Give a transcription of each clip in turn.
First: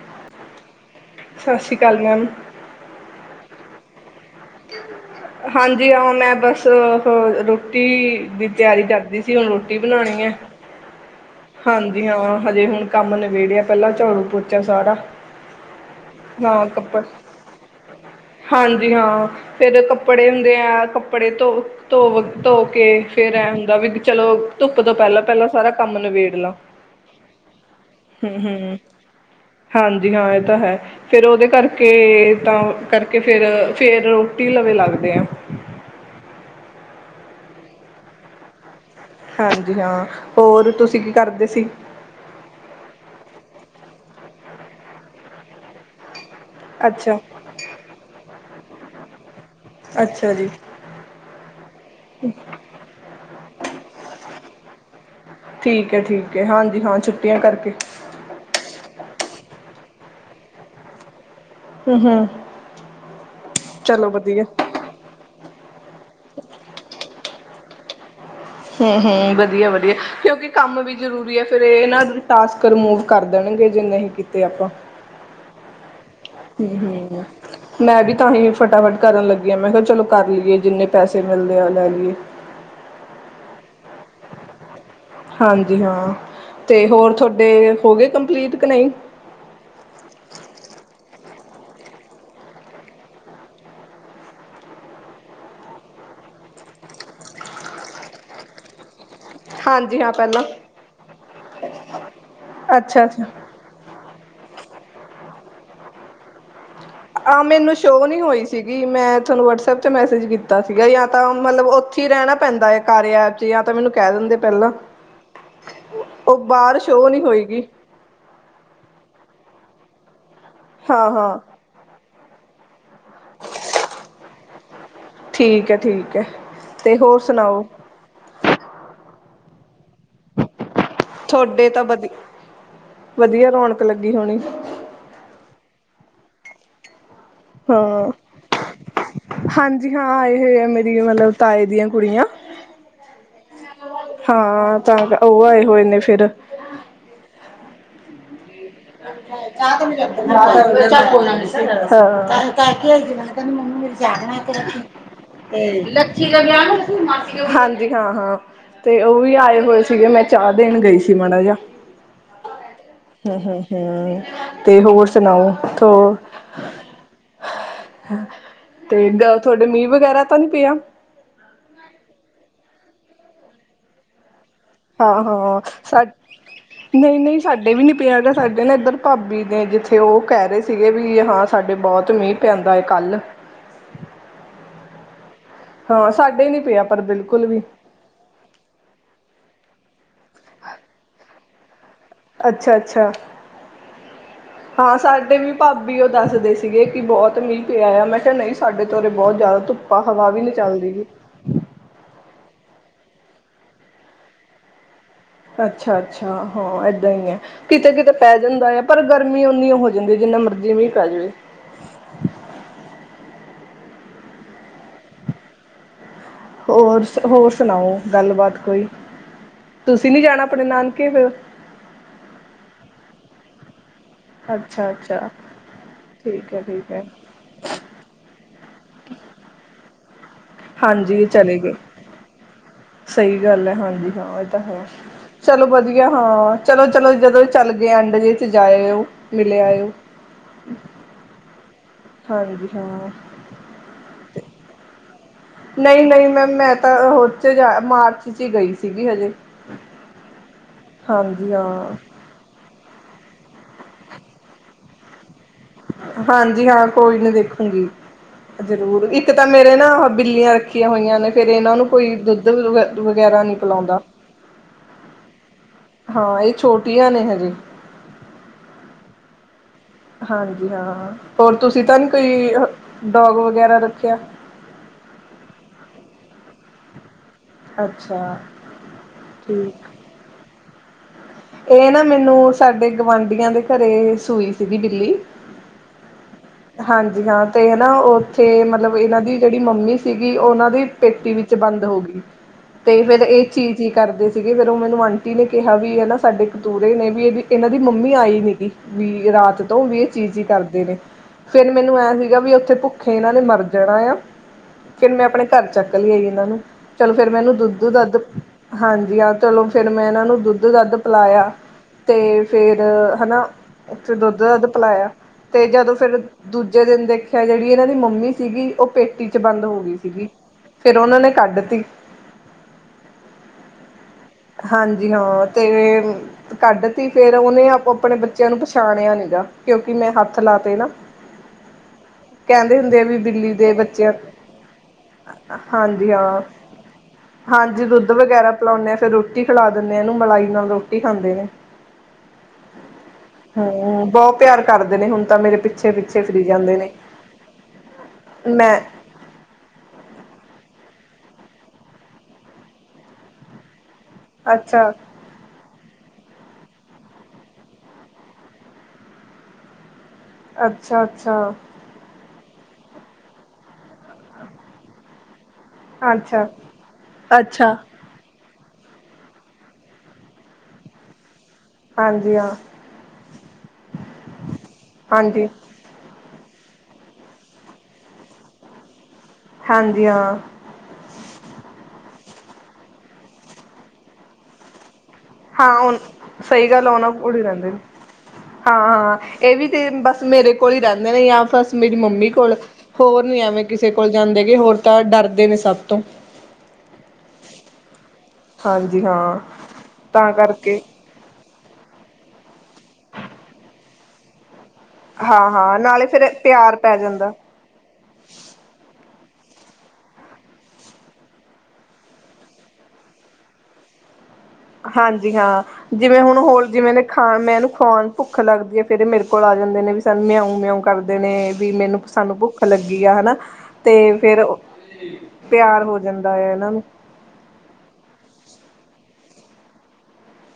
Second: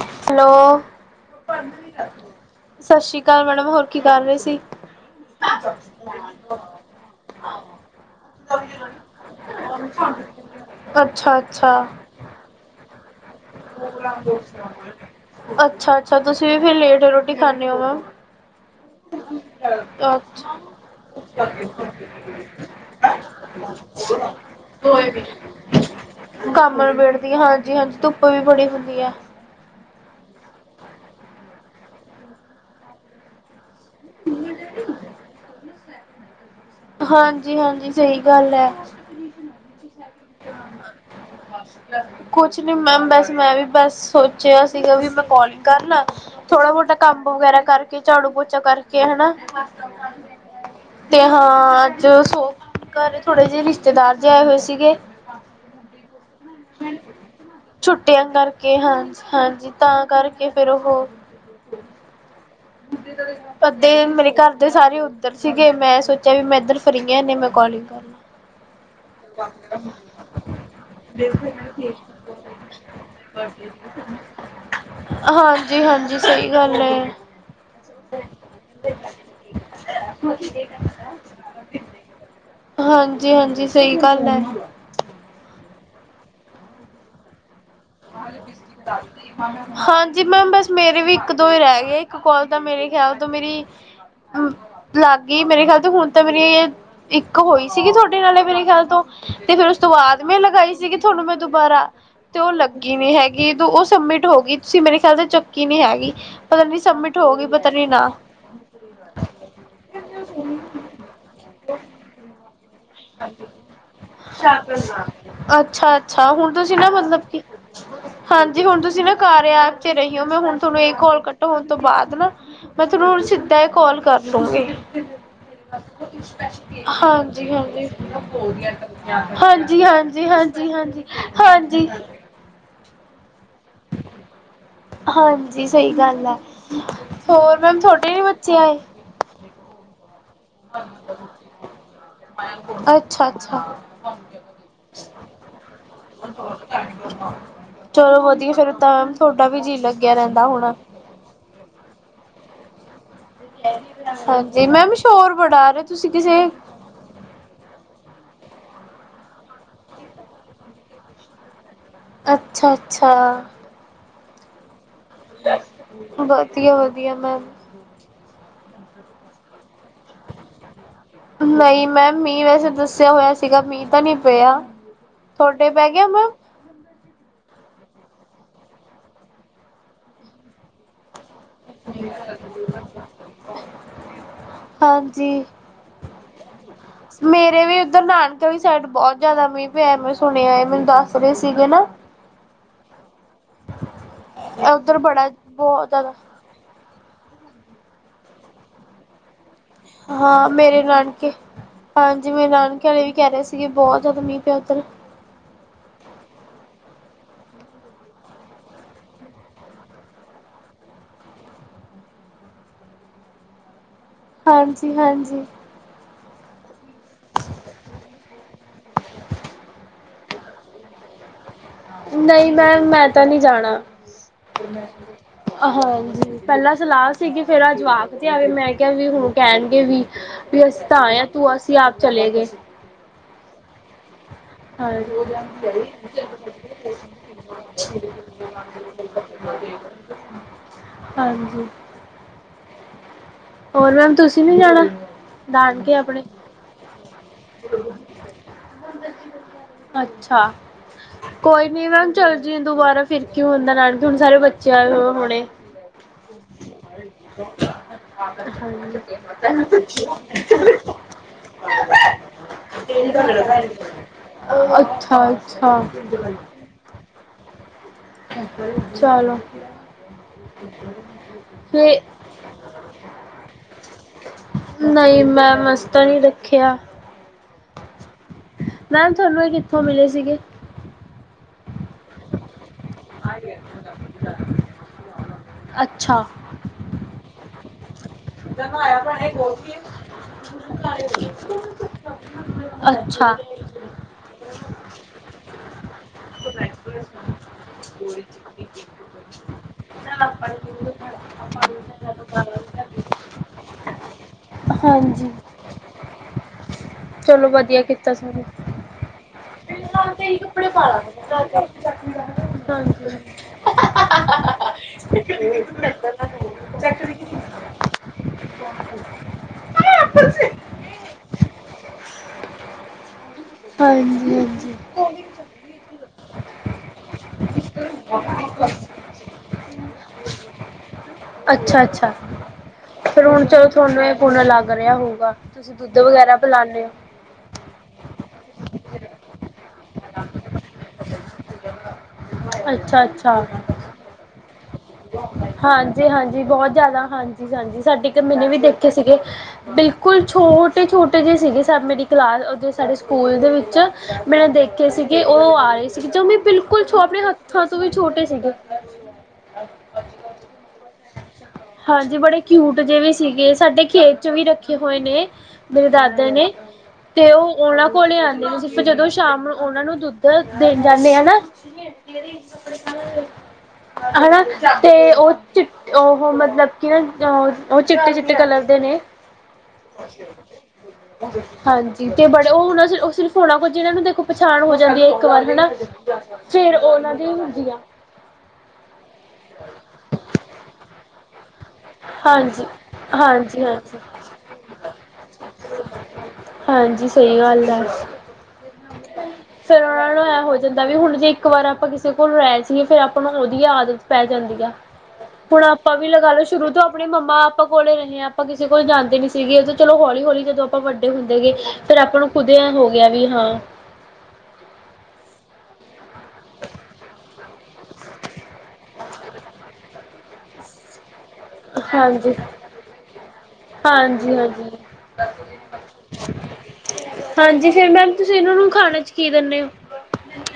Hello, ਸਤਿ ਸ਼੍ਰੀ ਅਕਾਲ ਮੈਮ ਸਸ਼ ਸ੍ਰੀ ਕਾਲ ਮੈਡਮ, ਹੋਰ ਕੀ ਕਰ ਰੇ ਸੀ? ਹ- ਹਾਂਜੀ ਹਹ ਮੈਂ ਬਸ, ਰੋਟੀ ਦੀ ਤਿਆਰੀ ਕਰਦੀ ਸੀ, ਹੁਣ ਰੋਟੀ ਬਣਾਉਣੀ ਹੈ। ਅੱਛਾ-ਅੱਛਾ, ਹਾਂਜੀ ਹਾਂ, ਹਜੇ ਹੁਣ ਕੰਮ ਨਿਬੇੜਿਆ ਪਹਿਲਾਂ ਝਾੜੂ ਪੋਚਾ ਸਾਰਾ ਅੱਛਾ ਅੱਛਾ, ਤੁਸੀਂ ਵੀ ਹਾਂ ਫਿਰ ਕੱਪੜ ਲੇਟ ਰੋਟੀ ਖਾਂਦੇ ਹੋ ਮੈ? ਹਾਂਜੀ, ਹਾਂ। ਫਿਰ ਕੱਪੜੇ ਹੁੰਦੇ ਅੱਛਾ ਆ, ਕੱਪੜੇ ਧੋ ਧੋ ਵ ਧੋ ਕੇ, ਫਿਰ ਐ ਹੁੰਦਾ ਵੀ ਚਲੋ ਧੁੱਪ ਤੋਂ ਪਹਿਲਾਂ ਪਹਿਲਾਂ, ਸਾਰਾ ਕੰਮ ਨਿਬੇੜ ਲ, ਕੰਮ ਨਿਬੇੜਦੀ ਹਾਂਜੀ-ਹਾਂਜੀ ਧੁੱਪ ਹਮ ਵੀ ਬੜੀ ਹਮ। ਹੁੰਦੀ ਹੈ। ਹਾਂਜੀ ਹਾਂ ਇਹ ਤਾਂ ਹੈ, ਫੇਿਰ ਉਹਦੇ ਕਰਕੇ ਤਾਂ ਕਰਕੇ ਫੇਿਰ, ਫ ੁਟੀ ਲਵੇ, ਲੱਗਦੇ ਹੈ। ਹਾਂਜੀ ਹਾਂਜੀ, ਸਹੀ ਗੱਲ ਹੈ। ਹਾਂਜੀ ਹਾਂ, ਹੋਰ ਤੁਸੀਂ ਕੀ ਕਰਦੇ ਸੀ? ਕੁਛ ਨੀ ਮੈਮ ਬਸ ਮੈਂ ਵੀ ਬਸ ਸੋਚਿਆ ਸੀਗਾ, ਵੀ ਮੈਂ ਕਾਲਿੰਗ ਕਰਲਾ ਥੋੜਾ ਮਹੁਟਾ ਅੱਛਾ ਕੰਮ ਵਗੈਰਾ ਕਰਕੇ, ਝਾੜੂ ਪੋਚਾ ਕਰਕੇ, ਹਨਾ। ਅੱਛਾ ਜੀ। ਤੇ ਹਾਂ ਅੱਜ, ਸੋ ਘਰ ਥੋੜੇ ਜਿਹੇ ਰਿਸ਼ਤੇਦਾਰ 'ਜ ਆਏ ਹੋਏ ਸੀਗੇ। ਠੀਕ ਹੈ ਠੀਕ, ਹਾਂਜੀ ਹਾਂ, ਛੁੱਟੀਆਂ ਕਰਕੇ। ਛੁੱਟਿਆਂ ਕਰਕੇ ਹਾਂ, ਹਾਂਜੀ ਤਾਂ ਕਰਕੇ ਫੇਿਰ ਉਹ ਹਮ ਹਮ ਅੱਧੇ, ਚਲੋ ਮੇਰੇ ਵਧੀਆ ਘਰ ਦੇ ਸਾਰੇ ਉੱਧਰ ਸੀਗੇ, ਮੈਂ ਸੋਚਿਆ ਵੀ ਮੈਂ ਇੱਧਰ ਫਰੀ ਹਾਂ, ਮੈਂ ਕਲਿੰਗ ਹਮ ਹਮ, ਵਧੀਆ ਵਧੀਆ, ਕਿਉਂਕਿ ਕੰਮ ਵੀ ਜ਼ਰੂਰੀ ਹੈ ਫਿਰ ਇਹ ਨਾ, ਟਾਸਕ ਰਿਮੂਵ ਕਰ ਦੇਣਗੇ ਜੇ ਨਹੀਂ ਕੀਤੇ ਆਪਾਂ। ਹਰ ਜੀ, ਹਾਂਜੀ। ਹਮ ਹਮ। ਮੈਂ ਵੀ ਤਾਂ ਹੀ ਫਟਾਫਟ ਕਰਨ ਲੱਗੀ ਹਾਂ, ਮੈਂ ਕਿਹਾ ਚਲੋ ਕਰ ਲਈਏ, ਜਿੰਨੇ ਪੈਸੇ ਮਿਲਦੇ ਆ ਲੈ ਲਈਏ। ਹਾਂਜੀ ਹਾਂਜੀ, ਸਹੀ ਗੱਲ ਹੈ। ਹਾਂਜੀ ਹਾਂ, ਅਤੇ ਹੋਰ ਤੁਹਾਡੇ ਹੋ ਗਏ ਕੰਪਲੀਟ ਕਿ ਨਹੀਂ ਹ- ਹਾਂਜੀ ਮੈਮ ਬਸ ਮੇਰੇ ਵੀ ਇੱਕ ਦੋ ਹੀ ਰਹਿ ਗਏ, ਇੱਕ ਕੋਲ ਤਾਂ ਮੇਰੇ ਖਿਆਲ ਤੋਂ ਮੇਰੀ ਹਾਂ- ਲੱਗ ਗਈ, ਮੇਰੇ ਖਿਆਲ ਤੋਂ ਹੁਣ ਤਾਂ ਮੇਰੀ ਇਹ ਇੱਕ ਹੋਈ ਸੀਗੀ, ਤੁਹਾਡੇ ਨਾਲ ਮੇਰੇ ਖਿਆਲ ਤੋਂ ਤੇ ਫੇਿਰ ਉਸ ਤੋਂ ਹਾਂਜੀ ਹਾਂ ਬਾਅਦ ਮੈਂ ਪਹਿਲਾਂ ਲਗਾਈ ਸੀਗੀ ਤੁਹਾਨੂੰ ਮੈਂ ਦੁਬਾਰਾ, ਤੇ ਉਹ ਲ ਅੱਛਾ ਅੱਛਾ ਜਦ ਉਹ ਸਬਮਿਟ ਹੋ ਗਈ, ਤੁਸੀਂ ਮੇਰੇ ਖਿਆਲ ਤੇ ਚੱਕੀ ਨੀ ਹੈਗੀ। ਪਤਾ ਨੀ ਸ ਆਹ ਮੈਨੂੰ ਸ਼ੋਅ ਨਹੀਂੀ ਹੋਈ ਸੀਗੀ, ਮੈਂ ਤੁਹਾਨੂੰ ਵਟਸਐਪ 'ਚ ਮੈਸੇਜ ਕੀਤਾ ਸੀਗਾ, ਜਾਂ ਤਾਂ ਮਤਲਬਥ ਰਹਿਣਾ ਪੈਂਦਾ ਕਾਰ 'ਚ, ਜਾਂ ਤਾਂ ਮੈਨੂੰ ਕਹਿ ਦਿੰਦੇ ਪਹਿਲਾਂ ਅੱਛਾ ਅੱਛਾ, ਉਹ ਹੁਣ ਤੁਸੀਂ ਬਾਹਰ ਨਾ ਸ਼ੋਅ ਮਤਲਬ ਨਹੀਂ ਕੀ ਹੋਏਗੀ ਹਾਂਜੀ ਹੁਣ ਤੁਸੀਂ ਨਾ ਕਾਰ ਆਪ ਤੇ ਰਹੀ ਹੋ, ਮੈਂ ਹੁਣ ਤੁਹਾਨੂੰ ਇਹ ਹਾਂ ਕਾਲ ਹਾਂ ਕੱਟੋ ਹੁਣ ਤੋਂ ਬਾਅਦ ਨਾ, ਮੈਂ ਤੁਹਾਨੂੰ ਹੁਣ ਸਿੱਧਾ ਕੋਾਲ ਕਰ ਦਊਗੀ ਠੀਕ ਹੈ ਠੀਕ ਹੈ ਤੇ ਹੋਰ ਸੁਣਾਓ ਹਾਂਜੀ-ਹਾਂਜੀ। ਹੋ ਗਈਆਂ ਟਿਕਟਾ, ਹਾਂਜੀ-ਹਾਂਜੀ, ਹਾਂਜੀ-ਹਾਂਜੀ। ਤੁਹਾਡੇ ਤਾਂ ਵਧੀ, ਵਧੀਆ ਰੌਣਕ ਲੱਗੀ ਹੋਣੀ। ਹਾਂਜੀ ਸਹੀ ਗੱਲ ਹੈ, ਹੋਰ ਮੈਮ ਹਾਂ ਤੁਹਾਡੇ ਵੀ ਬੱਚੇ ਆਏ। ਹਾਂਜੀ ਹਾਂ, ਆਏ ਹੋਏ ਆ ਇਹ ਆ ਮੇਰੀ ਮਤਲਬ ਤਾਏ ਦੀਆਂ ਕੁੜੀਆਂ। ਅੱਛਾ-ਅੱਛਾ। ਹਾਂ, ਤਾਂ ਉਹ ਆਏ ਹੋਏ ਨੇ ਫੇਰ ਚਲੋ ਵਧੀਆ, ਫੇਰ ਤਾਂ ਤੁਹਾਡਾ ਵੀ ਜੀਅ ਲੱਗਿਆ ਰਹਿੰਦਾ ਹੁਣ। [unintelligible] ਬੋ ਕਹਿ ਕੇ ਕਿੰੂੰ ਮੰਮੀੂੰ [unintelligible] ਮੇਰੇ ਚਖਣਾ ਇੱਕ ਹਾਂਜੀ ਲੱਖੀ ਮੈਮ ਸ਼ੋਰ ਤੇ ਬੜਾ ਆ ਰਿਹਾ ਤੁਸੀਂ ਲੱੱਖੀ [inaudible] ਕਿਸੇ ਲਗਿਆ ਨਾ ਤੁਸੀ ਹਾਂਜੀ ਹਾਂ-ਹਾਂ, ਤੇ ਉਹ ਵੀ ਆਏ ਹੋਏ ਸੀਗੇ, ਮੈਂ ਚਾਹ ਦੇਨ ਗਈ ਸੀ ਮਾੜਾ ਜਿਹਾ ਅੱਛਾ-ਅੱਛਾ। ਹੂੰ ਹੂੰ ਤੇ ਹੋਰ ਸੁਣਾਓ‍? ਵਧੀਆ-ਵਧੀਆ ਮੈਮ ਤੇ ਕੱਲ ਤੁਹਾਡੇ ਮੀਂਹ ਵਗੈਰਾ ਤਾਂ ਨੀ ਪਿਆ? ਨਹੀਂ ਮੈਮ, ਮੀਂਹ ਵੈਸੇ ਦੱਸਿਆ ਹੋਇਆ ਸੀਗਾ, ਮੀਂਹ ਤਾਂ ਨਹੀ ਪਿਆ। ਹਾਂ-ਹਾਂ, ਤੁਹਾਡੇ ਪੈ ਗਿਆ ਸਾਡੇ ਮੈਮ ਨਹੀਂ-ਨਹੀਂ ਸਾਡੇ ਵੀ ਨਹੀਂ ਪਿਆ, ਸਾਡੇ ਨਾ ਇੱਧਰ ਭਾਬੀ ਨੇ ਜਿੱਥੇ ਉਹ ਕਹਿ ਰਹੇ ਸੀਗੇ ਵੀ ਹਾਂ। ਸਾਡੇ ਬਹੁਤ ਮੀਂਹ ਪੈਂਦਾ ਹੈਏ ਕੱਲ੍ਹ ਹਾਂਜੀ। ਹਾਂ, ਸਾਡੇ ਨੀ ਪਿਆ ਪਰ ਬਿਲਕੁਲ ਵੀ ਨਾਨਕੇ ਵਾਲੀ ਸਾਈਡ ਬਹੁਤ ਜ਼ਿਆਦਾ ਮੀਂਹ ਪਿਆ, ਮੈਂ ਸੁਣਿਆ ਹੈ, ਮੈਨੂੰ ਦੱਸ ਰਹੇ ਸੀਗੇ ਨਾ ਅੱਛਾ-ਅੱਛਾ, ਹਾਂ ਉੱਧਰ ਬੜਾ ਸਾਡੇ ਵੀ ਬਹੁਤ ਭਾਬੀ ਉਹ ਜ਼ਿਆਦਾ ਦੱਸਦੇ ਸੀਗੇ। ਬਹੁਤ ਮੀਂਹ ਪਿਆ ਆਇਆ, ਮੈਂ ਕਿਹਾ ਨਹੀਂ ਸਾਡੇ ਤੋ ਬਹੁਤ ਜ਼ਿਆਦਾ ਧੁੱਪ। ਹਾਂ ਮੇਰੇ ਨਾਨਕੇ ਹਾਂਜੀ, ਮੇਰੇ ਨਾਨਕੇ ਵਾਲੇ ਵੀ ਕਹਿ ਰਹੇ ਸੀਗੇ ਬਹੁਤ ਜ਼ਿਆਦਾ ਮੀਂਹ ਪਿਆ ਉੱਧਰ ਅੱਛਾ-ਅੱਛਾ, ਹਾਂ ਇੱਦਾਂ ਹੀ ਹੈ। ਕਿਤੇ -ਕਿਤੇ ਪੈ ਜਾਂਦਾ ਹੈ, ਪਰ ਗਰਮੀ ਓਨੀ ਹੋ ਜਾਂਦੀ, ਜਿੰਨਾ ਮਰਜ਼ੀ ਵੀ ਪੈ ਜਾਵੇ। ਹਾਂਜੀ-ਹਾਂਜੀ। ਹੋਰ-ਹੋਰ, ਸੁਣਾਓ ਗੱਲਬਾਤ ਕੋਈ, ਤੁਸੀਂ ਨੀ ਜਾਣਾ ਆਪਣੇ ਨਾਨਕੇ ਫਿਰ ਨਹੀਂ ਮੈਮ, ਮੈਂ ਤਾਂ ਨਹੀਂ ਜਾਣਾ। ਅੱਛਾ-ਅੱਛਾ ਹਾਂਜੀ, ਠੀਕ ਹੈ ਪਹਿਲਾਂ ਠੀਕ ਹੈ ਸਲਾਹ ਸੀਗੀ, ਫੇਰ ਆ ਜਵਾਕ ਵੇ ਮੈਂ ਕਿਹਾ ਵੀ ਹੁਣ ਕਹਿਣਗੇ, ਵੀ-ਵੀ ਅਸੀਂ ਤਾਂ ਆਏ ਹਾਂਜੀ ਆ, ਤੂੰ ਚਲੇ ਗਏ ਅਸੀਂ ਆਪ ਚਲੇ ਗਏ ਸੀ। ਸਹੀ ਗੱਲ ਹੈ ਹਾਂਜੀ, ਹਾਂ ਇਹ ਤਾਂ ਹੈ। ਚਲੋ ਵਧੀਆ ਹਾਂ, ਚਲੋ-ਚਲੋ ਜਦੋਂ ਚੱਲ ਗਏ ਐਂਡ ਜ ਚ ਜਾਏਓ। ਹਾਂਜੀ। ਹਾਂ ਜੀ ਹਾਂ। ਹੋਰ ਮੈਮ, ਤੁਸੀਂ ਨੀ ਜਾਣਾ? ਨਾਨਕੇ ਆਪਣੇ ਨਹੀਂ-ਨਹੀਂ ਮੈਮ, ਮੈਂ ਤਾਂ ਉੱਥੇ ਜਾ ਮਾਰਚ ਚ ਹ ਗਈ ਸੀਗੀ ਹਜੇ। ਅੱਛਾ, ਹਾਂਜੀ ਕੋਈ ਨੀ ਹਾਂ ਮੈਮ ਚੱਲ ਜਈਏ ਦੁਬਾਰਾ ਫਿਰ ਕਿਂ ਹੁੰਦਾ, ਨਾਨਕੇ ਹੁਣ ਸਾਰੇ ਬੱਚੇ ਆਏ ਹੋਏ ਹੋਣੇ ਹਾਂਜੀ ਹਾਂ, ਕੋਈ ਨੀ ਦੇਖੂਗੀ। ਜ਼ਰੂਰ ਇੱਕ ਤਾਂ ਮੇਰੇ ਨਾ ਬਿੱਲੀਆਂ ਰੱਖੀਆਂ ਹੋਈਆਂ ਨੇ, ਫੇਰ ਇਹਨਾਂ ਨੂੰ ਕੋਈ ਦੁੱਧ ਵਗੈਰਾ ਨਹੀਂ ਪਿਲਾਉਂਦਾ। ਅੱਛਾ-ਅੱਛਾ‌। ਹਾਂ, ਇਹ ਛੋਟੀਆਂ ਨੇ ਹਜੇ ਚਲੋ ਹਾਂਜੀ ਹਾਂ ਹੋਰ ਤੁਸੀਂ ਤਾਂ ਫੇ ਨੀ ਕੋਈ ਡੋਗ ਵਗੈਰਾ ਰੱਖਿਆ? ਨਹੀਂ ਮੈਂਮ ਅਸੀ ਤਾਂ ਨੀ ਰੱਖੇਆ। ਅੱਛਾ ਮੈਮ ਥੋਨੂੰ ਏ ਕਿੱਥੋਂ ਮੀਲੇ ਸੀਗੇ? ਏ ਨਾ ਮੈਨੂੰ ਸਾਡੇ ਗੁਵਢੀਆਂ ਦੇ ਘਰੇ ਸੂਈ ਸੀਗੀ ਬਿੱਲੀ। ਅੱਛਾ। ਹਾਂਜੀ ਹਾਂ ਤੇ ਹਨਾ ਓਥੇ ਮਤਲਵ ਏਨਾਂ ਦੀ ਜੇੜੀ ਮੰਮੀ ਸੀਗੀ ਓਨਾਂ ਦੀ ਪੇਟੀ ਵਿੱਚ ਬੰਦ ਹੋ ਗਈ। [inaudible] ਤੇ ਫੇਰ ਅੱਛਾ ਏ ਚੀਂ-ਚੀਂ ਕਰਦੇ ਸੀਗੇ ਫੇਰ ਓ ਮੈਨੂੰ ਆਂਟੀ ਨੇ ਕੇਹਾ ਵੀ ਹਨਾ ਸਾਡੇ ਕਤੂਰੇ ਨੇ ਵੀ ਏਦੀ ਇਹਨਾਂ ਦੀ ਮੰਮੀ ਆਈ ਹੋਈ ਦੀ ਵੀ ਰਾਤ ਤੋਂ ਵੀ ਏ ਚੀਂ-ਚੀਂ ਕਰਦੇ ਨੇ ਫੇਰ ਮੈਨੂੰ ਐਂ ਸੀਗਾ ਵੀ ਓਥੇ ਭੁੱਖੇ ਏਨਾਂ ਨੇ ਮਰ ਜਾਣਾ ਏ ਆ ਫੇਰ ਮੈਂ ਹਾਂਜੀ ਆਪਣੇ ਘਰ ਚੱਕ ਲਈ ਆਈ ਏਨਾਂ ਨੂੰ ਚਲੋ ਫੇਰ ਮੈਨੂੰ ਵਧੀਆ ਦੁੱਧ ਕੀਤਾ ਦੱਧ ਸਰ ਹਾਂਜੀ ਹਾਂ ਚਲੋ ਫੇਰ ਮੈਂ ਏਨਾਂ ਨੂੰ ਦੁਦੂ ਦੱਧ ਪਿਲਾਏਆ। ਤੇ ਫੇਰ ਹਾਂਜੀ ਹਾਂਜੀ ਹਨਾ, ਫੇਰ ਦੁੱਧ- ਦੱਧ ਪਿਲਾਇਆ ਤੇ ਜਦੋਂ ਫਿਰ ਦੂਜੇ ਦੇਨ ਦੇਖੇਆ ਜੇੜੀ ਏਨਾਂ ਦੀ ਮੰਮੀ ਸੀਗੀ ਓ ਪੇਟੀ ਚ ਬੰਦ ਹੋ ਗਈ ਸੀਗੀ। ਫੇਰ ਓਨਾਂ ਨੇ ਕੱਡਤੀ। ਹਾਂਜੀ। ਹਾਂਜੀ ਹੌਰ ਤੇ ਕੱਢ ਤੀ ਫੇਰ ਓਨੇ ਆਪਾਂ ਆਪਣੇ ਬੱਚਿਆਂ ਨੂੰ ਪਛਾਣਿਆ ਨੀ ਗਾ ਕਿਉਂਕੀ ਮੈਂ ਹੱਥ ਲਾ ਤੇ ਨਾ। ਅੱਛਾ-ਅੱਛਾ ਕਹਿੰਦੇ ਹੁੰਦੇ ਆ ਵੀ ਫੇਰ ਹੁਣ ਬਿੱਲੀ ਚਲ ਦੇ ਤੁਹਾਨੂੰ ਏ ਬੱਚਿਆਂ ਪੁੰਨ ਲੱਗ ਰੇਆ ਹੋਊਗਾ, ਤੁਸੀਂ ਦੂਜ ਹਾਂਜੀ ਹਾਂ, ਹਾਂਜੀ ਦੁੱਧ ਵਗੈਰਾ ਪਿਲਾਉਂਣੇੇ ਆਂ ਫਰ ਰ ਰੋਟੀ ਖਿਲਾ ਦੇਂਨੇ ਆਂ ਨੂੰ ਮਲਾਈ ਨਾਲ ਰੋਟੀ ਖਾਂਦੇ ਨੇ। ਹੋ ਅੱਛਾ ਅੱਛਾ ਹੂੰ ਬੌ ਪਿਆਰ ਕਰਦੇ ਨੇ ਹੁਣ ਤਾਂ ਮੇਰੇ ਪੀਛੇ-ਪੀਛੇ ਫੀਰੀ ਜਾਂਦੇ ਨੇ। ਹਾਂਜੀ ਸਾਡੇ ਇੱਕ ਮੈਨੂੰ ਵੀ ਮੈਂ ਦੇਖੇ ਸੀਗੇ ਬੇਲਕੁਲ ਛੋਟੇ-ਛੋਟੇ ਜੇ ਸੀਗੇ ਸ ਮੇਰੀ ਕਲਾ ਅ ਓਦੋ ਸਾਡੇ ਸਕੂਲ ਦੇ ਵੀਚ ਮੈਂ ਦੇਖੇ ਅੱਛਾ ਸੀਗੇ ਓ ਆਏ ਸੀਗੇ ਜੋ ਮ ਬੇਲਕੁਲ ਆਪਣੇ ਹੱਥਾਂ ਤੋਂ ਵੀ ਛੋਟੇ ਸੀਗੇ। [unintelligible] ਅੱਛਾ-ਅੱਛਾ। ਹਾਂਜੀ ਬੜੇ ਕੀਊਟ ਜੇ ਵੀ ਸੀਗੇ ਸਾਡੇ ਖੇਤ ਚ ਵੀ ਰੱਖੇ ਹੋਏ ਨੇ ਮੇਰੇ ਦਾਦੇ ਅੱਛਾ ਨੇ, ਤੇ ਓ ਅੱਛਾ ਓਨਾ ਕੋਲੇ ਆਦੇ ਨੇ ਜਦੋਂ ਸ਼ਾਮ ਨੂੰ ਓਨਾ ਨੂੰ ਦੁੱਧ ਦੇਣ ਜਾਂਦੇ ਆ ਨਾ ਹਾਂਜੀ ਹਾਂ ਹਨਾ ਤੇ ਓ ਹਾਂਜੀ ਚੀ ਓਹੋ ਮਤਲਵ ਕੀ ਨਾ ਓ ਚੀਟੇ-ਚੀਟੇ ਕਲਰ ਦੇ ਨੇ। ਹਾਂਜੀ ਹਾਂ। ਹਾਂਜੀ ਤੇ ਬੜੇ ਓ ਓਨਾਂ ਓ ਸਿਰਫ ਹੋਣਾ ਕੁਜੇ ਨਾਂ ਨੂੰ ਦੇਖੋ ਪਛਾਣ ਹੋ ਜਾਂਦੀ ਐ ਇਏਕ ਵਾਰ ਹਨਾ ਹਾਂ ਹੁਣ ਸਹੀ ਫੇਰ ਓਨਾਂ ਦੀ ਹੁੰਦੀਆਂ ਹਾਂ, ਏ ਵੀ ਤੇ ਬਸ ਮੇਰੇ ਕੋਲ ਹੀ ਰੈਂਦੇ ਨੇ ਜਾਂ ਫ ਮੇਰੀ ਮੰਮੀ ਕੋਲ ਹਾਂਜੀ ਹੋਰ ਨੀ ਐਵੇਂ ਹਾਂਜੀ ਕਿਸੇ ਹਾਂਜੀ ਕੋਲ ਜਾਂਦੇ ਗੇ ਹੋਰ ਤਾਂ ਡਰਦੇ ਨੇ ਸਭ ਤੋਂ। ਹਾਂਜੀ ਸਈ ਗੱਲ ਐ ਹਾਂਜੀ ਹਾਂ ਫੇਰ ਓਨਾਂ ਨੂੰ ਤਾਂ ਐ ਹੋ ਕਰਕੇ ਜਾਂਦਾ ਵੀ ਹੁਣ ਜੇ ਇੱਕ ਵਾਰ ਆਪਾਂ ਕੀਸੇ ਕੋਲ ਰੈ ਜੀਏ ਫੇਰ ਆਪਾਂ ਨੂੰ ਓਦੀ ਆਦਤ ਪੈ ਜਾਂਦੀ ਆ। ਹੁਣ ਹਾਂ-ਹਾਂ ਆਪਾਂ ਨਾਲੇ ਵੀ ਫੇਰ ਲਗਾ ਲਓ ਸ਼ੁਰੂ ਪਿਆਰ ਤੋਂ ਪੈ ਆਪਣੇ ਜਾਂਦਾ। ਮੰਮਾ ਆਪਾਂ ਕੋਲੇ ਰੇ ਆ ਆਪਾਂ ਕਿਸੇ ਕੋਲ ਜਾਂਦੇ ਨੀ ਸੀਗੇ ਚਲੋ ਹੌਲੀ-ਹੌਲੀ ਜਦੋਂ ਆਪਾਂ ਵੱਡੇ ਹੁੰਦੇ ਗੇ ਫੇਰ ਆਪਾਂ ਨੂੰ ਖੁਦੇਐ ਹੋ ਗੇਆ ਵੀ ਹਾਂ ਹਾਂਜੀ ਹਾਂ ਜਿਵੇਂ ਹੁਣ ਹੋਰ ਜਿਵੇਂ ਨੇ ਖਾਣ ਮੈਨੂੰ ਖੁਵਾਣ ਭੁੱਖ ਲੱਗਦੀ ਐ ਫੇਰ ਏ ਮੇਰੇ ਕੋਲ ਆ ਜਾਂਦੇ ਨੇ ਫੇਰ ਮੇਆਉ-ਮੇਆਊ ਕਰਦੇ ਨੇ ਵੀ ਮੈਨੂੰ ਹਾਂਜੀ ਸਾਨੂੰ ਭੁੱਖ ਲੱਗੀ ਆ ਹਨਾ ਤੇ ਹਾਂਜੀ ਫੇਰ ਹਾਂਜੀ ਪਿਆਰ ਹੋ ਜਾਂਦਾ ਹੈ, ਇਹਨਾਂ ਨੂੰ ਹਾਂਜੀ ਫਿਰ ਮੈਮ, ਤੁਸੀਂ ਇਹਨਾਂ ਨੂੰ ਖਾਣੇ 'ਚ ਕੀ ਦਿੰਦੇ ਹੋ?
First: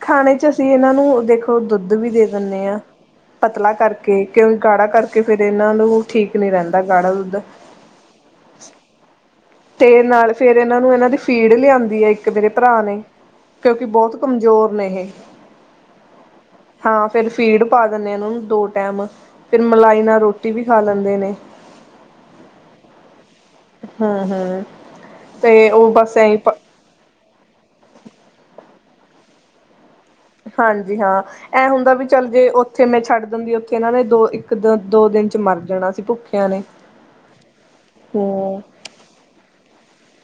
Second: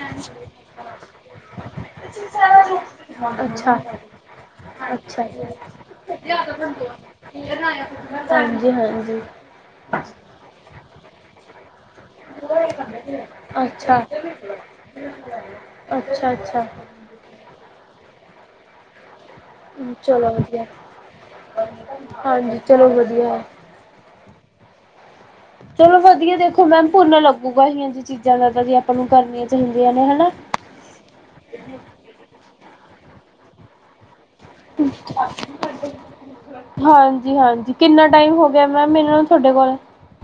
ਖਾਣੇ 'ਚ ਅਸੀਂ ਇਹਨਾਂ ਨੂੰ, ਦੇਖੋ ਦੁੱਧ ਵੀ ਅੱਛਾ ਦੇ ਅੱਛਾ ਦਿੰਦੇ ਜੀ। ਆਾਂ ਹਾਂਜੀ ਪਤਲਾ ਕਰਕੇ, ਕਿਉਂਕਿ ਗਾੜਾ ਕਰਕੇ ਫੇਿਰ ਇਹਨਾਂ ਨੂੰ ਠੀਕ ਨੀ ਰਹਿੰਦਾ, ਗਾੜਾ ਦੁੱਧ। ਹਾਂਜੀ, ਹਾਂਜੀ। ਤੇ ਨਾਲ, ਫੇਿਰ ਇਹਨਾਂ ਨੂੰ ਇਹਨਾਂ ਦੀ ਫੀਡ ਲਿਆਂਦੀ ਹੈ ਮੇਰੇ ਭਰਾ ਨੇ, ਕਿਉਂਕਿ ਅੱਛਾ ਬਹੁਤ ਕਮਜ਼ੋਰ ਨੇ ਇਹ ਅੱਛਾ ਅੱਛਾ ਹਾਂ, ਫੇਿਰ ਫੀਡ ਪਾ ਦਿੰਦੇ ਉਹਨਾਂ ਨੂੰ ਦੋ ਟਾਈਮ, ਫਿਰ ਮਲਾਈ ਨਾਲ ਚਲੋ ਰੋਟੀ ਵੀ ਵਧੀਆ ਖਾ ਲੈਂਦੇ ਨੇ। ਹਾਂਜੀ, ਚਲੋ ਵਧੀਆ ਹੈ। ਹੂੰ ਹੂੰ। ਤੇ ਉਹ ਚਲੋ ਬਸ ਵਧੀਆ, ਐਂ ਦੇਖੋ ਮੈਮ ਪਨਾ ਲੱ ਗੁਗਾਹੀਿਆਂ ਚੀਜ਼ਾਂ ਲ ਜ ਆਪਾਂ ਨੂੰ, ਕਰਨੀਆਂ ਚਾਹੀਦੀਆਂ ਨੇ, ਹਨਾ। ਹਾਂਜੀ ਹਾਂ, ਇਹ ਹੁੰਦਾ ਵੀ ਚੱਲ ਜੇ ਉੱਥੇ ਮੈਂ ਛੱਡ ਦਿੰਦੀ, ਉੱਥੇ ਇਹਨਾਂ ਨੇ ਦੋ ਦੋ ਦਿਨ ਚ ਮਰ ਜਾਣਾ ਸੀ ਭੁੱਖਿਆਂ ਨੇ। ਹਾਂਜੀ ਹਾਂਜੀ, ਕਿੰਨਾ ਟਾਈਮ ਹੋ ਹੂੰ ਗਿਆ ਮੈ ਇਹਨਾਂ ਤੁਹਾਡੇ ਕੋਲ?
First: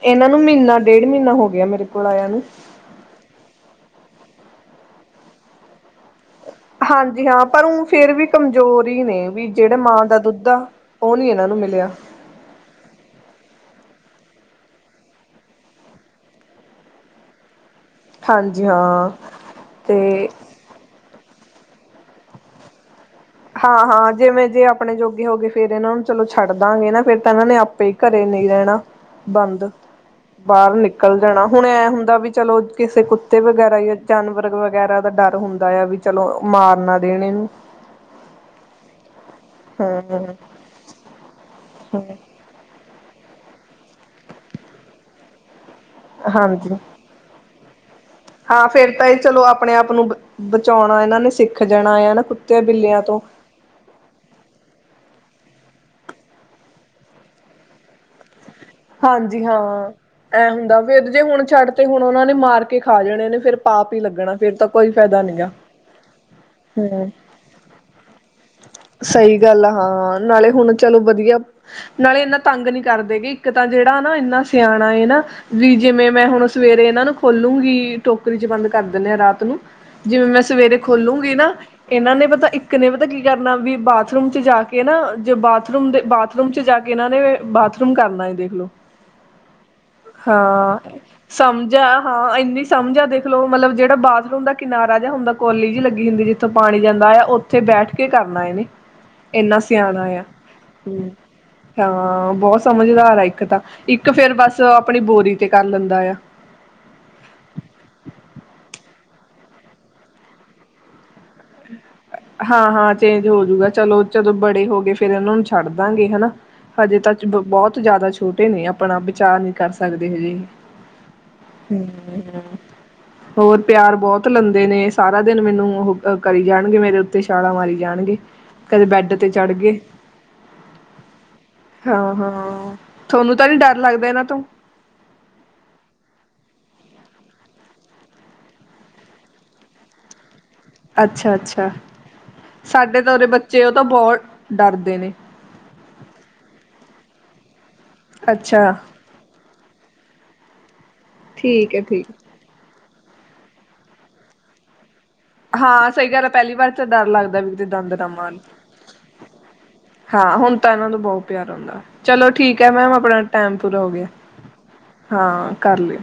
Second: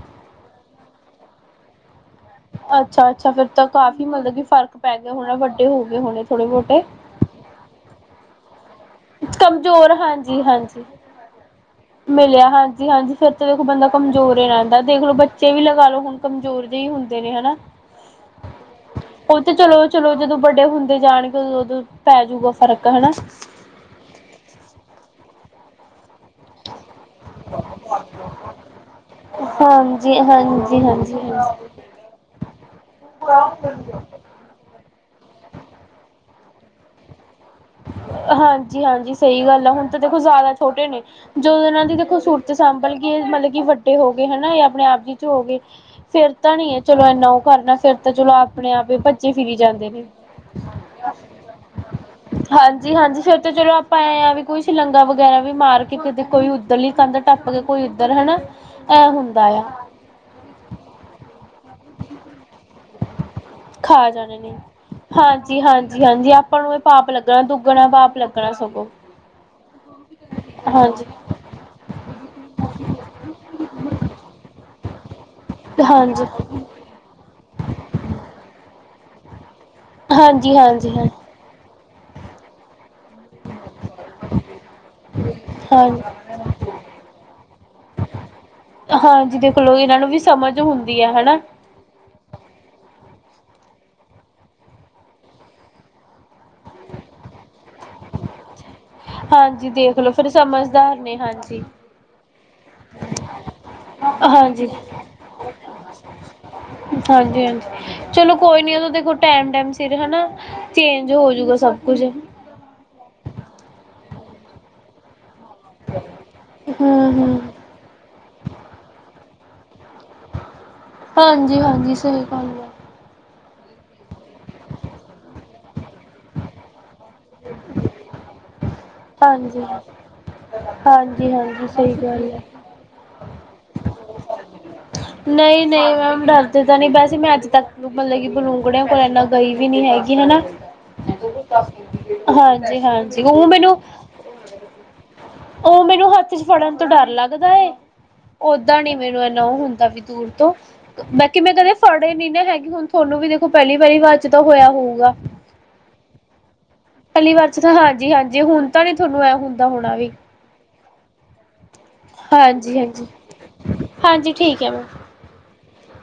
ਇਹਨਾਂ ਨੂੰ ਮਹੀਨਾ ਡੇਢ ਮਹੀਨਾ ਹੋ ਗਿਆ, ਮੇਰੇ ਕੋਲ ਆਇਆ ਨੂੰ। ਅੱਛਾ ਅੱਛਾ, ਫੇਿਰ ਤਾਂ ਕਾਫ਼ੀ ਮਤਲਬ ਕਿ ਫ਼ਰਕ ਪੈ ਗਿਆ ਹੋਣਾ, ਵੱਡੇ ਹੋ ਗਏ ਹੋਣੇ ਥੋੜੇ ਬਹੁਤ ਹਾਂਜੀ ਹਾਂ, ਪਰ ਉਹ ਫੇਰ ਵੀ ਕਮਜ਼ੋਰੀ ਹੀ ਨੇ, ਵੀ ਜਿਹੜੇ ਕਮਜ਼ੋਰ ਮਾਂ ਦਾ ਹਾਂਜੀ ਦੁੱਧ ਆ, ਹਾਂਜੀ ਉਹ ਨੀ ਇਹਨਾਂ ਨੂੰ ਮਿਲਿਆ। ਮਿਲਿਆ ਹਾਂਜੀ ਹਾਂਜੀ ਫਿਰ ਦੇਖੋ ਬੰਦਾ ਕਮਜ਼ੋਰ ਹੀ ਰਹਿੰਦਾ, ਦੇਖ ਲੋ ਬੱਚੇ ਵੀ ਲਗਾ ਲਓ ਹੁਣ ਕਮਜ਼ੋਰ ਜਿਹੇ ਹੀ ਹੁੰਦੇ ਨੇ, ਹਨਾ। ਹਾਂਜੀ ਹਾਂ ਉਹ ਤੇ ਚਲੋ, ਚਲੋ ਤੇ ਜਦੋਂ ਵੱਡੇ ਹੁੰਦੇ ਜਾਣਗੇ ਉਦੋਂ ਪੈ ਜੂਗਾ ਫ਼ਰਕ, ਹਨਾ। ਹਾਂ-ਹਾਂ, ਜਿਵੇਂ ਜੇ ਆਪਣੇ ਜੋਗੇ ਹੋ ਗਏ, ਫੇਰ ਇਹਨਾਂ ਨੂੰ ਚਲੋ ਛੱਡ ਦਾਂਗੇ ਨਾ ਫੇਿਰ ਇਹਨਾਂ ਨੇ ਆਪੇ ਈ, ਘਰੇ ਨਹੀਂ ਰਹਿਣਾ ਬੰਦ ਹਾਂਜੀ ਬਾਹਰ ਹਾਂਜੀ ਨਿਕਲ ਹਾਂਜੀ ਜਾਣਾ, ਹੁਣ ਐ ਹੁੰਦਾ ਵੀ ਚਲੋ ਕਿਸੇ ਕੁੱਤੇ ਵਗੈਰਾ ਯ ਜਾਨਵਰ ਵਗੈਰਾ ਦਾ ਡਰ ਹੁੰਦਾ ਆ, ਵੀ ਚਲੋ ਮਾਰਨਾ ਦੇਣ ਇਹਨੂੰ ਹਾਂਜੀ-ਹਾਂਜੀ ਸਹੀ ਗੱਲ ਆ, ਹੁਣ ਤਾਂ ਦੇਖੋ ਹੂੰ-ਹੂੰ ਜ਼ਿਆਦਾ ਛੋਟੇ ਨੇ, ਜਦੋਂ ਇਹਨਾਂ ਦੀ ਦੇਖੋ ਸ ਤੇ ਸਾਂਭਲ ਕੇ, ਮਤਲਬ ਕਿ ਵੱਡੇ ਹੋ ਗਏ ਹਨਾ, ਇਹ ਆਪਣੇ ਆਪ ਜੀ 'ਚ ਹੋ ਗਏ ਫਿਰ ਤਾਂ ਨਈ ਹਾਂਜੀ ਐ ਚਲੋ ਇਨਾ ਉਹ ਕਰਨਾ, ਫਿਰ ਤਾਂ ਚਲੋ ਹਾਂ ਆਪਣੇ ਫੇਰ ਆਪ ਈ ਤਾਂ ਇਹ ਭੱਜੇ ਚਲੋ ਫਿਰੀ ਆਪਣੇ ਜਾਂਦੇ ਆਪ ਨੇ। ਨੂੰ ਬਚਾਉਣਾ ਇਹਨਾਂ ਨੇ ਸਿੱਖ ਜਾਣਾ ਆ ਨਾ, ਕੁ ਹਾਂਜੀ-ਹਾਂਜੀ, ਫਿਰ ਤੇ ਚਲੋ ਆਪਾਂ ਐ ਆ ਵੀ ਕੋਈ ਸ਼ਲੰਗਾ ਵਗੈਰਾ ਵੀ ਮਾਰ ਕੇ, ਕਿਤੇ ਕੋਈ ਉੱਧਰ ਲੀ ਕੰਧ ਟੱਪ ਕੇ, ਕੋਈ ਉੱਧਰ ਹਨਾ ਐ ਹਾਂਜੀ ਹੁੰਦਾ ਆ ਹਾਂ, ਐ ਹੁੰਦਾ ਫਰ ਤੇ ਜੇ ਹੁਣ ਛੱਡ ਤੇ ਹੁਣ ਉਹਨਾਂ ਨੇ ਮਾਰ ਕੇ ਖਾ ਜਾਣੇ ਨੇ, ਫੇਿਰ ਪਾਪ ਈ ਲੱਗਣਾ, ਫੇਰ ਤਾਂ ਕੋਈ ਫਾਇਦਾ ਨਈ। ਹਾਂਜੀ-ਹਾਂਜੀ, ਹਾਂਜੀ ਆਪ ਹੂੰ, ਸਗੋਂ ਸਈ ਗੱਲ ਹਾਂ, ਨਾਲੇ ਹੁਣ ਚਲੋ ਹਾਂਜੀ ਵਧੀਆ ਨਾਲੇ ਇੰਨਾ ਤੰਗ ਨੀ ਕਰਦੇ, ਕਿ ਇੱਕ ਤਾਂ ਜਿਹੜਾ ਆ ਨਾ ਇੰਨਾ ਸਿਆਣਾ ਏ ਨਾ ਵੀ ਜਿਵੇਂ ਹਾਂਜੀ ਮੈਂ ਹੁਣ ਸਵੇਰੇ ਇਹਨਾਂ ਨੂੰ ਖੋਲੂਗੀਂ, ਟੋਕਰੀ 'ਚ ਬੰਦ ਕਰ ਦਿੰਨੇ ਆਾਂ ਰਾਤ ਨੂੰ ਜਿਵੇਂ ਮੈਂ ਹਾਂਜੀ ਸਵੇਰੇ ਹਾਂਜੀ ਹਾਂ ਖੋਲੂਗੀਂ ਨਾ, ਇਹਨਾਂ ਨੇ ਪਤਾ ਇੱਕ ਨੇ ਪਤਾ ਕੀ ਕਰਨਾ ਵੀ ਬਾਥਰੂਮ 'ਚ ਜਾ ਕੇ ਨਾ, 'ਜ ਬਾਥਰੂਮ ਦੇ ਹਾਂਜੀ ਬਾਥਰੂਮ 'ਚ ਜਾ ਕੇ, ਇਹਨਾਂ ਨੇ ਬਾਥਰੂਮ ਕਰਨਾ। ਦੇਖਲੋ, ਹਾਂਜੀ ਦੇਖਲੋ ਇਹਨਾਂ ਨੂੰ ਵੀ ਸਮਝ ਹਾਂ ਹੁੰਦੀ ਹੈ ਹਨਾ ਸਮ ਜਾਂ ਹਾਂ ਇੰਨੀ ਸਮਝ ਆ ਦੇਖਲੋ, ਮਤਲਬ ਜਿਹੜਾ ਬਾਥਰੂਮ ਦਾ ਕਿਨਾਰਾ ਜਾਂ ਹੁੰਦਾ ਕੋਲੀ 'ਜ ਲੱਗੀ ਹੁੰਦੀ ਜਿੱਥੇ ਜਥੋਂ ਪਾਣੀ ਜਾਂਦਾ ਆ, ਉੱਥੇ ਬੈਠ ਕੇ ਕਰਨਾ ਇਹਨੇ ਇੰਨਾ ਹਾਂਜੀ ਸਿਆਣਾ ਦੇਖਲੋ ਆ, ਫਿਰ ਸਮਝਦਾਰ ਹੂੰ, ਨੇ ਹਾਂਜੀ ਹਾਂ ਬਹੁਤ ਸਮਝਦਾਰ ਆ ਤਾਂ ਇੱਕ ਫੇਿਰ ਬਸ, ਹਾਂਜੀ ਆਪਣੀ ਬੋਰੀ ਤੇ ਕਰ ਲੈਂਦਾ ਆ। ਹਾਂਜੀ, ਹਾਂਜੀ। ਚਲੋ ਕੋਈ ਨੀ ਓ ਤਾਂ ਦੇਖੋ ਟੈਮ-ਟੈਮ ਸਿਰ ਹਨਾਂ, ਚੇਂਜ ਹੋਜੂਗਾ ਸਭ ਕੁਝ। ਹਾਂ, ਹਾਂ, ਚੇਂਜ ਹੋਜੂਗਾ ਚਲੋ ਜਦੋਂ ਬੜੇ ਹੋ ਗਏ ਫੇਰ ਇਨ੍ਹਾਂ ਨੂੰ ਛੱਡ ਦਾਂਗੇ ਹਨਾਂ, ਹਜੇ ਤੱਕ ਹੂੰ-ਹੂੰ, ਬੋਤ ਜ਼ਿਆਦਾ ਛੂਟ ਟੇ ਨੇ ਆਪਣਾ ਬਚਾ ਨੀ ਕਰ ਸਕਦੇ ਹਜੇ ਹਾਂਜੀ, ਹੂੰ। ਹਾਂਜੀ ਸਹੀ ਗੱਲ ਐ। ਹੋਰ ਪਿਆਰ ਬੋਤ ਲੈਂਦੇ ਨੇ ਸਾਰਾ ਦਿਨ ਮੈਨੂੰ ਉਹ ਅ ਕਰੀ ਜਾਣਗੇ ਮੇਰੇ ਉੱਤੇ ਛਾਲਾ ਮਾਰੀ ਜਾਣਗੇ। ਕਦੇ ਬੈੱਡ ਤੇ ਹਾਂਜੀ, ਚੜ੍ਹਗੇ। ਹਾਂਜੀ-ਹਾਂਜੀ ਸਹੀ ਹਾਂ, ਗੱਲ ਐ। ਹਾਂ। ਥੋਨੂੰ ਤਾਂ ਨੀ ਡਰ ਲੱਗਦਾ ਇਹਨਾਂ ਤੋਂ ਨਈ, ਨਈ ਮੈਮ ਡਰਦੇ ਤਾਂ ਨੀ ਵੈਸੇ ਮੈਂ ਅੱਜ ਤੱਕ ਮਤਲਬ ਕਿ ਬਲੂੰਗੜਿਆਂ ਕੋਲ ਇਨ੍ਹਾਂ ਗਈ ਵੀ ਨੀ ਹੈਗੀ ਹਨਾਂ! ਅੱਛਾ-ਅੱਛਾ। ਹਾਂਜੀ, ਸਾਡੇ ਤਾਂ ਹਾਂਜੀ, ਉਰੇ ਉਹ ਬੱਚੇ ਮੈਨੂੰ ਤਾਂ ਬਹੁਤ ਡਰਦੇ ਨੇ। ਓਂਅ ਮੈਨੂੰ ਹੱਥ ਚ ਫੜਨ ਤੋਂ ਡਰ ਲੱਗਦਾ ਐ। ਅੱਛਾ, ਓਦਾਂ ਨੀ ਮੈਨੂੰ ਇਨ੍ਹਾਂ ਉਹ ਹੁੰਦਾ ਵੀ ਦੂਰ ਤੋਂ ਬਾਕੀ ਮੈਂ ਕਦੇ ਠੀਕ ਹੈ ਠੀਕ। ਫੜੇ ਨੀ ਨਾ ਹੈਗੀ ਹੁਣ ਥੋਨੂੰ ਵੀ ਦੇਖੋ ਪਹਿਲੀ-ਪਹਿਲੀ ਵਾਰ ਚ ਤਾਂ ਹੋਇਆ ਹੋਊਗਾ। ਹਾਂ ਸਹੀ ਗੱਲ ਐ ਪਹਿਲੀ ਵਾਰ ਤੇ ਡਰ ਪੈਲੀ ਲੱਗਦਾ ਵਾਰ ਵੀ 'ਚ ਕਿਤੇ ਤਾਂ ਦੰਦ ਨਾ ਮਾਰਨ। ਹਾਂਜੀ-ਹਾਂਜੀ ਹੁਣ ਤਾਂ ਨੀ ਥੋਨੂੰ ਐ ਹੁੰਦਾ ਹੋਣਾ ਵੀ ਹਾਂ, ਹੁਣ ਤਾਂ ਇਨ੍ਹਾਂ ਨੂੰ ਬਹੁਤ ਪਿਆਰ ਆਉਂਦਾ, ਚਲੋ ਠੀਕ ਐ ਮੈਮ ਹਾਂਜੀ-ਹਾਂਜੀ। ਆਪਣਾ ਟੈਮ ਪੂਰਾ ਹੋ ਗਿਆ। ਹਾਂਜੀ ਠੀਕ ਹੈ ਮੈਮ ਹਾਂ ਕਰ ਲੇ